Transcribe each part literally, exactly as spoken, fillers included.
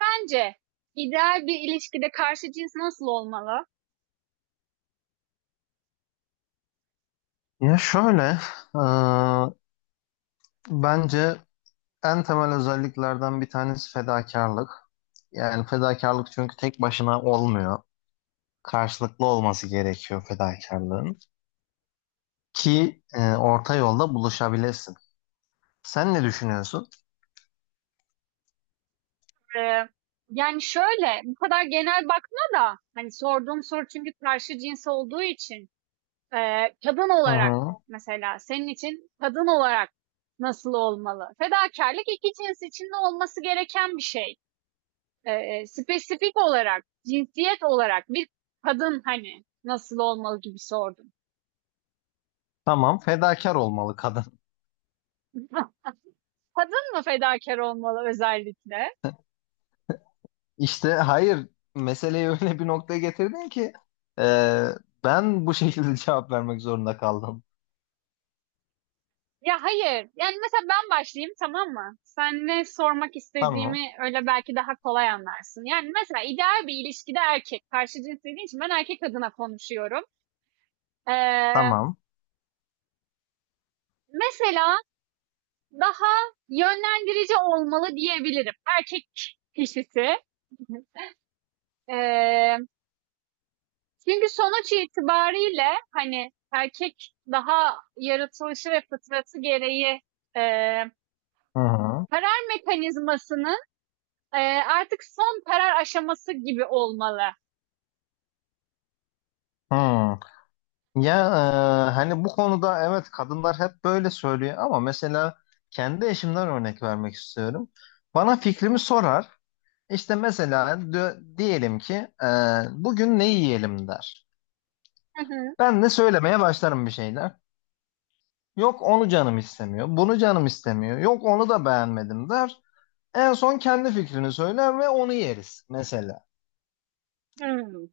Bence ideal bir ilişkide karşı cins nasıl olmalı? Ya şöyle, e, bence en temel özelliklerden bir tanesi fedakarlık. Yani fedakarlık çünkü tek başına olmuyor. Karşılıklı olması gerekiyor fedakarlığın. Ki e, orta yolda buluşabilesin. Sen ne düşünüyorsun? Ee, Yani şöyle, bu kadar genel bakma da hani sorduğum soru çünkü karşı cins olduğu için ee, kadın Hı olarak hı. mesela senin için kadın olarak nasıl olmalı? Fedakarlık iki cins içinde olması gereken bir şey. Ee, e, spesifik olarak, cinsiyet olarak bir kadın hani nasıl olmalı gibi sordum. Tamam, fedakar olmalı kadın. Kadın mı fedakar olmalı özellikle? İşte hayır, meseleyi öyle bir noktaya getirdin ki e, ben bu şekilde cevap vermek zorunda kaldım. Ya hayır. Yani mesela ben başlayayım, tamam mı? Sen ne sormak Tamam, istediğimi öyle belki daha kolay anlarsın. Yani mesela ideal bir ilişkide erkek. Karşı cins dediğin için ben erkek adına konuşuyorum. Ee, tamam. Mesela daha yönlendirici olmalı diyebilirim. Erkek kişisi. Ee, Çünkü sonuç itibariyle hani erkek daha yaratılışı ve fıtratı gereği e, Hı hı. karar mekanizmasını Eee, artık son karar aşaması gibi olmalı. Hı. Ya e, hani bu konuda evet kadınlar hep böyle söylüyor ama mesela kendi eşimden örnek vermek istiyorum. Bana fikrimi sorar. İşte mesela dö- diyelim ki e, bugün ne yiyelim der. Hı hı. Ben de söylemeye başlarım bir şeyler. Yok onu canım istemiyor, bunu canım istemiyor. Yok onu da beğenmedim der. En son kendi fikrini söyler ve onu yeriz mesela. Hımm,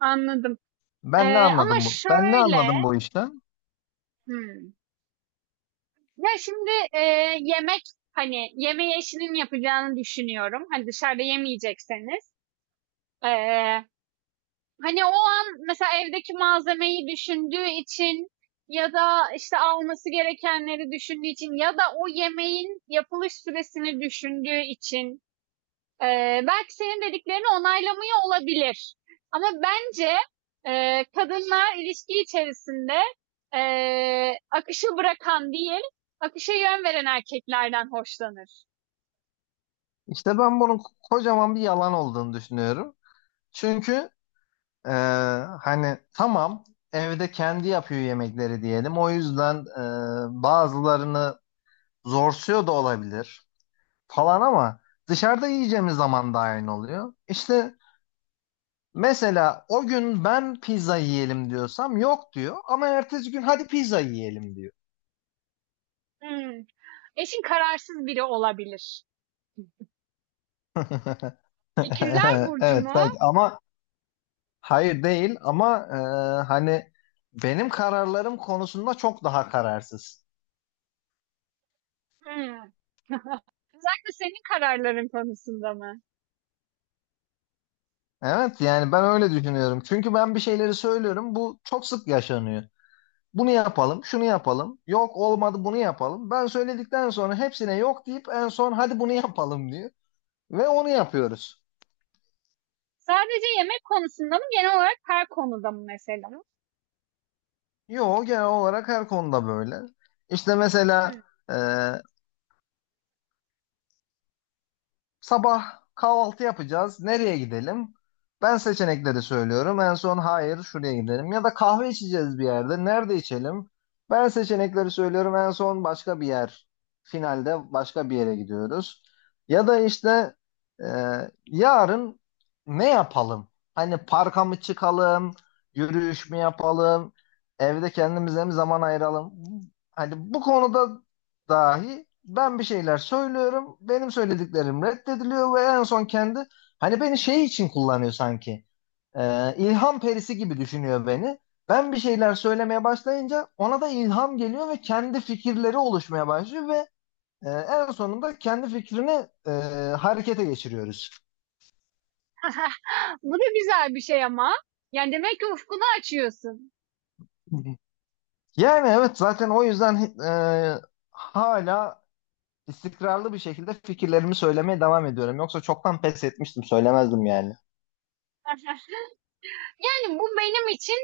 anladım. Ben ne Eee, ama anladım bu? Ben ne şöyle, anladım bu işten? hımm, ya, şimdi, eee, yemek, hani, yemeği eşinin yapacağını düşünüyorum. Hani, dışarıda yemeyecekseniz. Eee, Hani, o an mesela evdeki malzemeyi düşündüğü için ya da, işte, alması gerekenleri düşündüğü için ya da o yemeğin yapılış süresini düşündüğü için, Ee, belki senin dediklerini onaylamıyor olabilir. Ama bence e, kadınlar ilişki içerisinde e, akışı bırakan değil, akışa yön veren erkeklerden hoşlanır. İşte ben bunun kocaman bir yalan olduğunu düşünüyorum. Çünkü Ee, hani tamam evde kendi yapıyor yemekleri diyelim. O yüzden e, bazılarını zorsuyor da olabilir falan ama dışarıda yiyeceğimiz zaman da aynı oluyor. İşte mesela o gün ben pizza yiyelim diyorsam yok diyor ama ertesi gün hadi pizza yiyelim diyor. Hmm. Eşin kararsız biri olabilir. İkizler Burcu Evet mu? belki ama hayır değil ama e, hani benim kararlarım konusunda çok daha kararsız. Hmm. Özellikle senin kararların konusunda mı? Evet yani ben öyle düşünüyorum. Çünkü ben bir şeyleri söylüyorum. Bu çok sık yaşanıyor. Bunu yapalım, şunu yapalım. Yok olmadı bunu yapalım. Ben söyledikten sonra hepsine yok deyip en son hadi bunu yapalım diyor. Ve onu yapıyoruz. Sadece yemek konusunda mı? Genel olarak her konuda mı mesela? Yo, genel olarak her konuda böyle. İşte mesela Hmm. sabah kahvaltı yapacağız. Nereye gidelim? Ben seçenekleri söylüyorum. En son hayır şuraya gidelim. Ya da kahve içeceğiz bir yerde. Nerede içelim? Ben seçenekleri söylüyorum. En son başka bir yer. Finalde başka bir yere gidiyoruz. Ya da işte e, yarın ne yapalım? Hani parka mı çıkalım? Yürüyüş mü yapalım? Evde kendimize mi zaman ayıralım? Hani bu konuda dahi ben bir şeyler söylüyorum. Benim söylediklerim reddediliyor ve en son kendi hani beni şey için kullanıyor sanki. Ee, ilham perisi gibi düşünüyor beni. Ben bir şeyler söylemeye başlayınca ona da ilham geliyor ve kendi fikirleri oluşmaya başlıyor ve e, en sonunda kendi fikrini e, harekete geçiriyoruz. Bu da güzel bir şey ama. Yani demek ki ufkunu açıyorsun. Yani evet, zaten o yüzden e, hala istikrarlı bir şekilde fikirlerimi söylemeye devam ediyorum. Yoksa çoktan pes etmiştim, söylemezdim yani. Yani bu benim için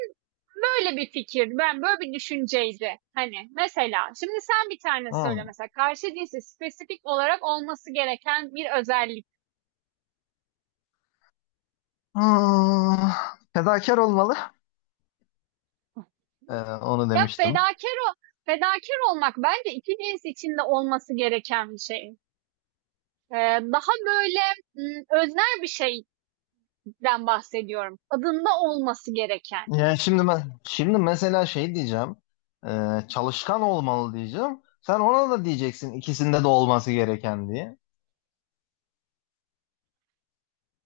böyle bir fikir. Ben böyle bir düşünceydi. Hani mesela şimdi sen bir tane söyle Hı. mesela karşı cinsi spesifik olarak olması gereken bir özellik. Hmm, fedakar olmalı. Ee, onu Ya demiştim. fedakar o Fedakar olmak bence iki cins içinde olması gereken bir şey. Ee, Daha böyle m, öznel bir şeyden bahsediyorum. Adında olması gereken. Yani şimdi ben şimdi mesela şey diyeceğim. Ee, çalışkan olmalı diyeceğim. Sen ona da diyeceksin ikisinde de olması gereken diye.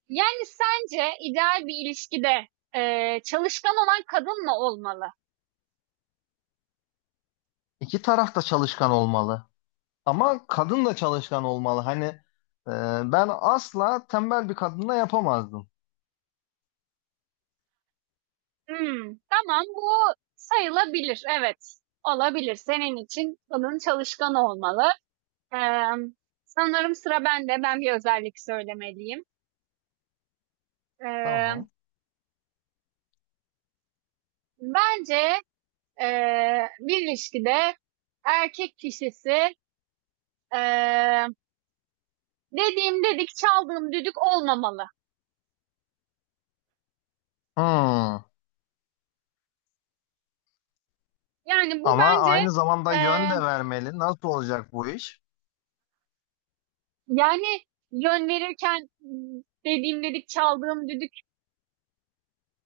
Yani sence ideal bir ilişkide e, çalışkan olan kadın mı olmalı? İki taraf da çalışkan olmalı. Ama kadın da çalışkan olmalı. Hani e, ben asla tembel bir kadınla yapamazdım. Hımm, tamam, bu sayılabilir. Evet, olabilir. Senin için bunun çalışkan olmalı. Emm, sanırım sıra bende. Ben bir özellik söylemeliyim. Emm, Tamam. bence, eee, bir ilişkide erkek kişisi, eee, dediğim dedik, çaldığım düdük olmamalı. Hmm. Yani bu Ama bence, aynı zamanda yön eee, de vermeli. Nasıl olacak bu iş? yani yön verirken, ımm, dediğim dedik, çaldığım düdük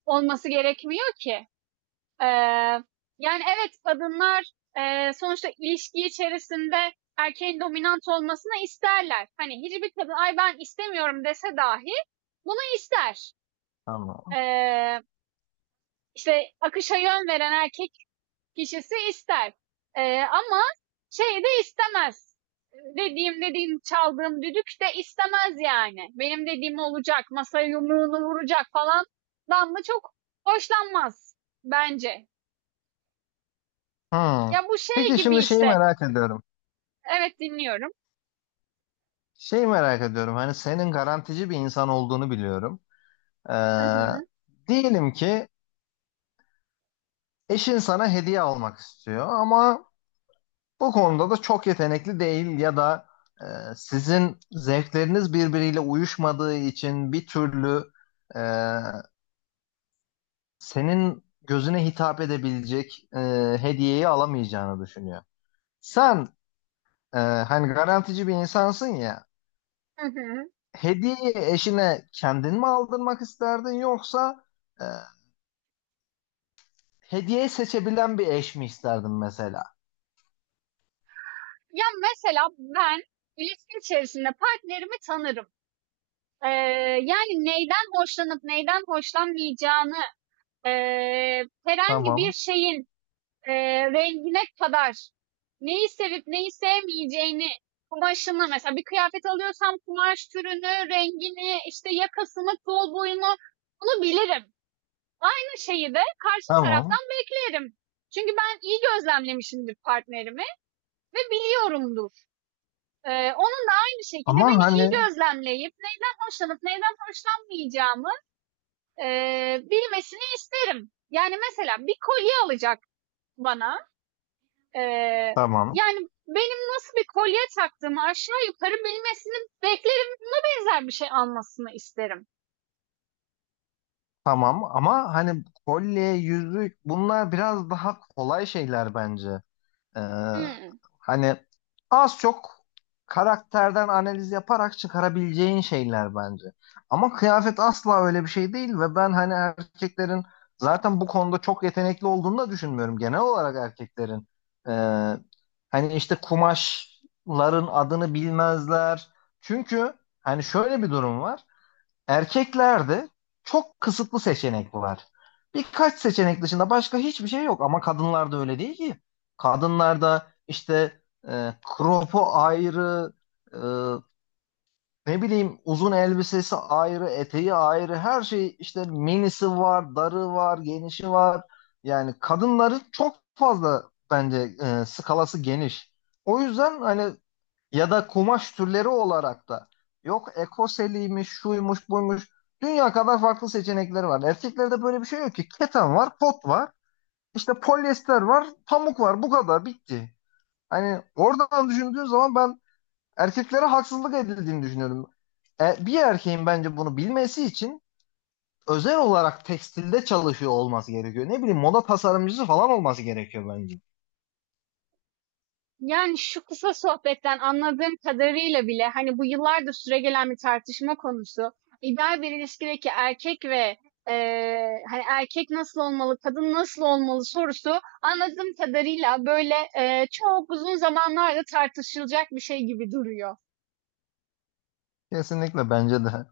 olması gerekmiyor ki. Eee, yani evet kadınlar eee, sonuçta ilişki içerisinde erkeğin dominant olmasını isterler. Hani hiçbir kadın ay ben istemiyorum dese dahi bunu ister. Tamam. Eee işte akışa yön veren erkek kişisi ister. Eee, ama şeyi de istemez. Dediğim dediğim çaldığım düdük de istemez yani. Benim dediğim olacak, masaya yumruğunu vuracak falan. Dan mı çok hoşlanmaz bence. Hmm. Ya bu şey Peki gibi şimdi şeyi işte. merak ediyorum. Evet, dinliyorum. Şey merak ediyorum, hani senin garantici bir insan olduğunu biliyorum. Ee, Hı hı. diyelim ki eşin sana hediye almak istiyor ama bu konuda da çok yetenekli değil ya da e, sizin zevkleriniz birbiriyle uyuşmadığı için bir türlü e, senin gözüne hitap edebilecek e, hediyeyi alamayacağını düşünüyor. Sen e, hani garantici bir insansın ya, Hı hı. hediyeyi eşine kendin mi aldırmak isterdin yoksa... e, hediye seçebilen bir eş mi isterdim mesela? Ya mesela ben ilişki içerisinde partnerimi tanırım. Ee, yani neyden hoşlanıp neyden hoşlanmayacağını ee, herhangi Tamam. bir şeyin ee, rengine kadar neyi sevip neyi sevmeyeceğini kumaşını mesela bir kıyafet alıyorsam kumaş türünü, rengini, işte yakasını, kol boyunu bunu bilirim. Aynı şeyi de karşı Tamam. taraftan bilirim. Çünkü ben iyi gözlemlemişimdir partnerimi. Ve biliyorumdur. Ee, onun da aynı şekilde Ama beni iyi hani gözlemleyip neyden hoşlanıp neyden hoşlanmayacağımı e, bilmesini isterim. Yani mesela bir kolye alacak bana. Ee, tamam. yani benim nasıl bir kolye taktığımı aşağı yukarı bilmesini beklerim, benzer bir şey almasını isterim. Tamam, ama hani kolye, yüzük bunlar biraz daha kolay şeyler bence. Ee, Hmm. hani az çok karakterden analiz yaparak çıkarabileceğin şeyler bence. Ama kıyafet asla öyle bir şey değil ve ben hani erkeklerin zaten bu konuda çok yetenekli olduğunu da düşünmüyorum. Genel olarak erkeklerin e, hani işte kumaşların adını bilmezler. Çünkü hani şöyle bir durum var. Erkeklerde çok kısıtlı seçenek var. Birkaç seçenek dışında başka hiçbir şey yok ama kadınlarda öyle değil ki. Kadınlarda işte e, kropu ayrı, e, ne bileyim uzun elbisesi ayrı, eteği ayrı, her şey işte minisi var, darı var, genişi var. Yani kadınların çok fazla bence e, skalası geniş. O yüzden hani ya da kumaş türleri olarak da yok ekoseliymiş, şuymuş, buymuş. Dünya kadar farklı seçenekleri var. Erkeklerde böyle bir şey yok ki. Keten var, kot var, işte polyester var, pamuk var. Bu kadar bitti. Hani oradan düşündüğün zaman ben erkeklere haksızlık edildiğini düşünüyorum. E, bir erkeğin bence bunu bilmesi için özel olarak tekstilde çalışıyor olması gerekiyor. Ne bileyim moda tasarımcısı falan olması gerekiyor bence. Yani şu kısa sohbetten anladığım kadarıyla bile hani bu yıllardır süregelen bir tartışma konusu. İdeal bir ilişkideki erkek ve eee, hani erkek nasıl olmalı, kadın nasıl olmalı sorusu anladığım kadarıyla böyle eee, çok uzun zamanlarda tartışılacak bir şey gibi duruyor. Kesinlikle bence de.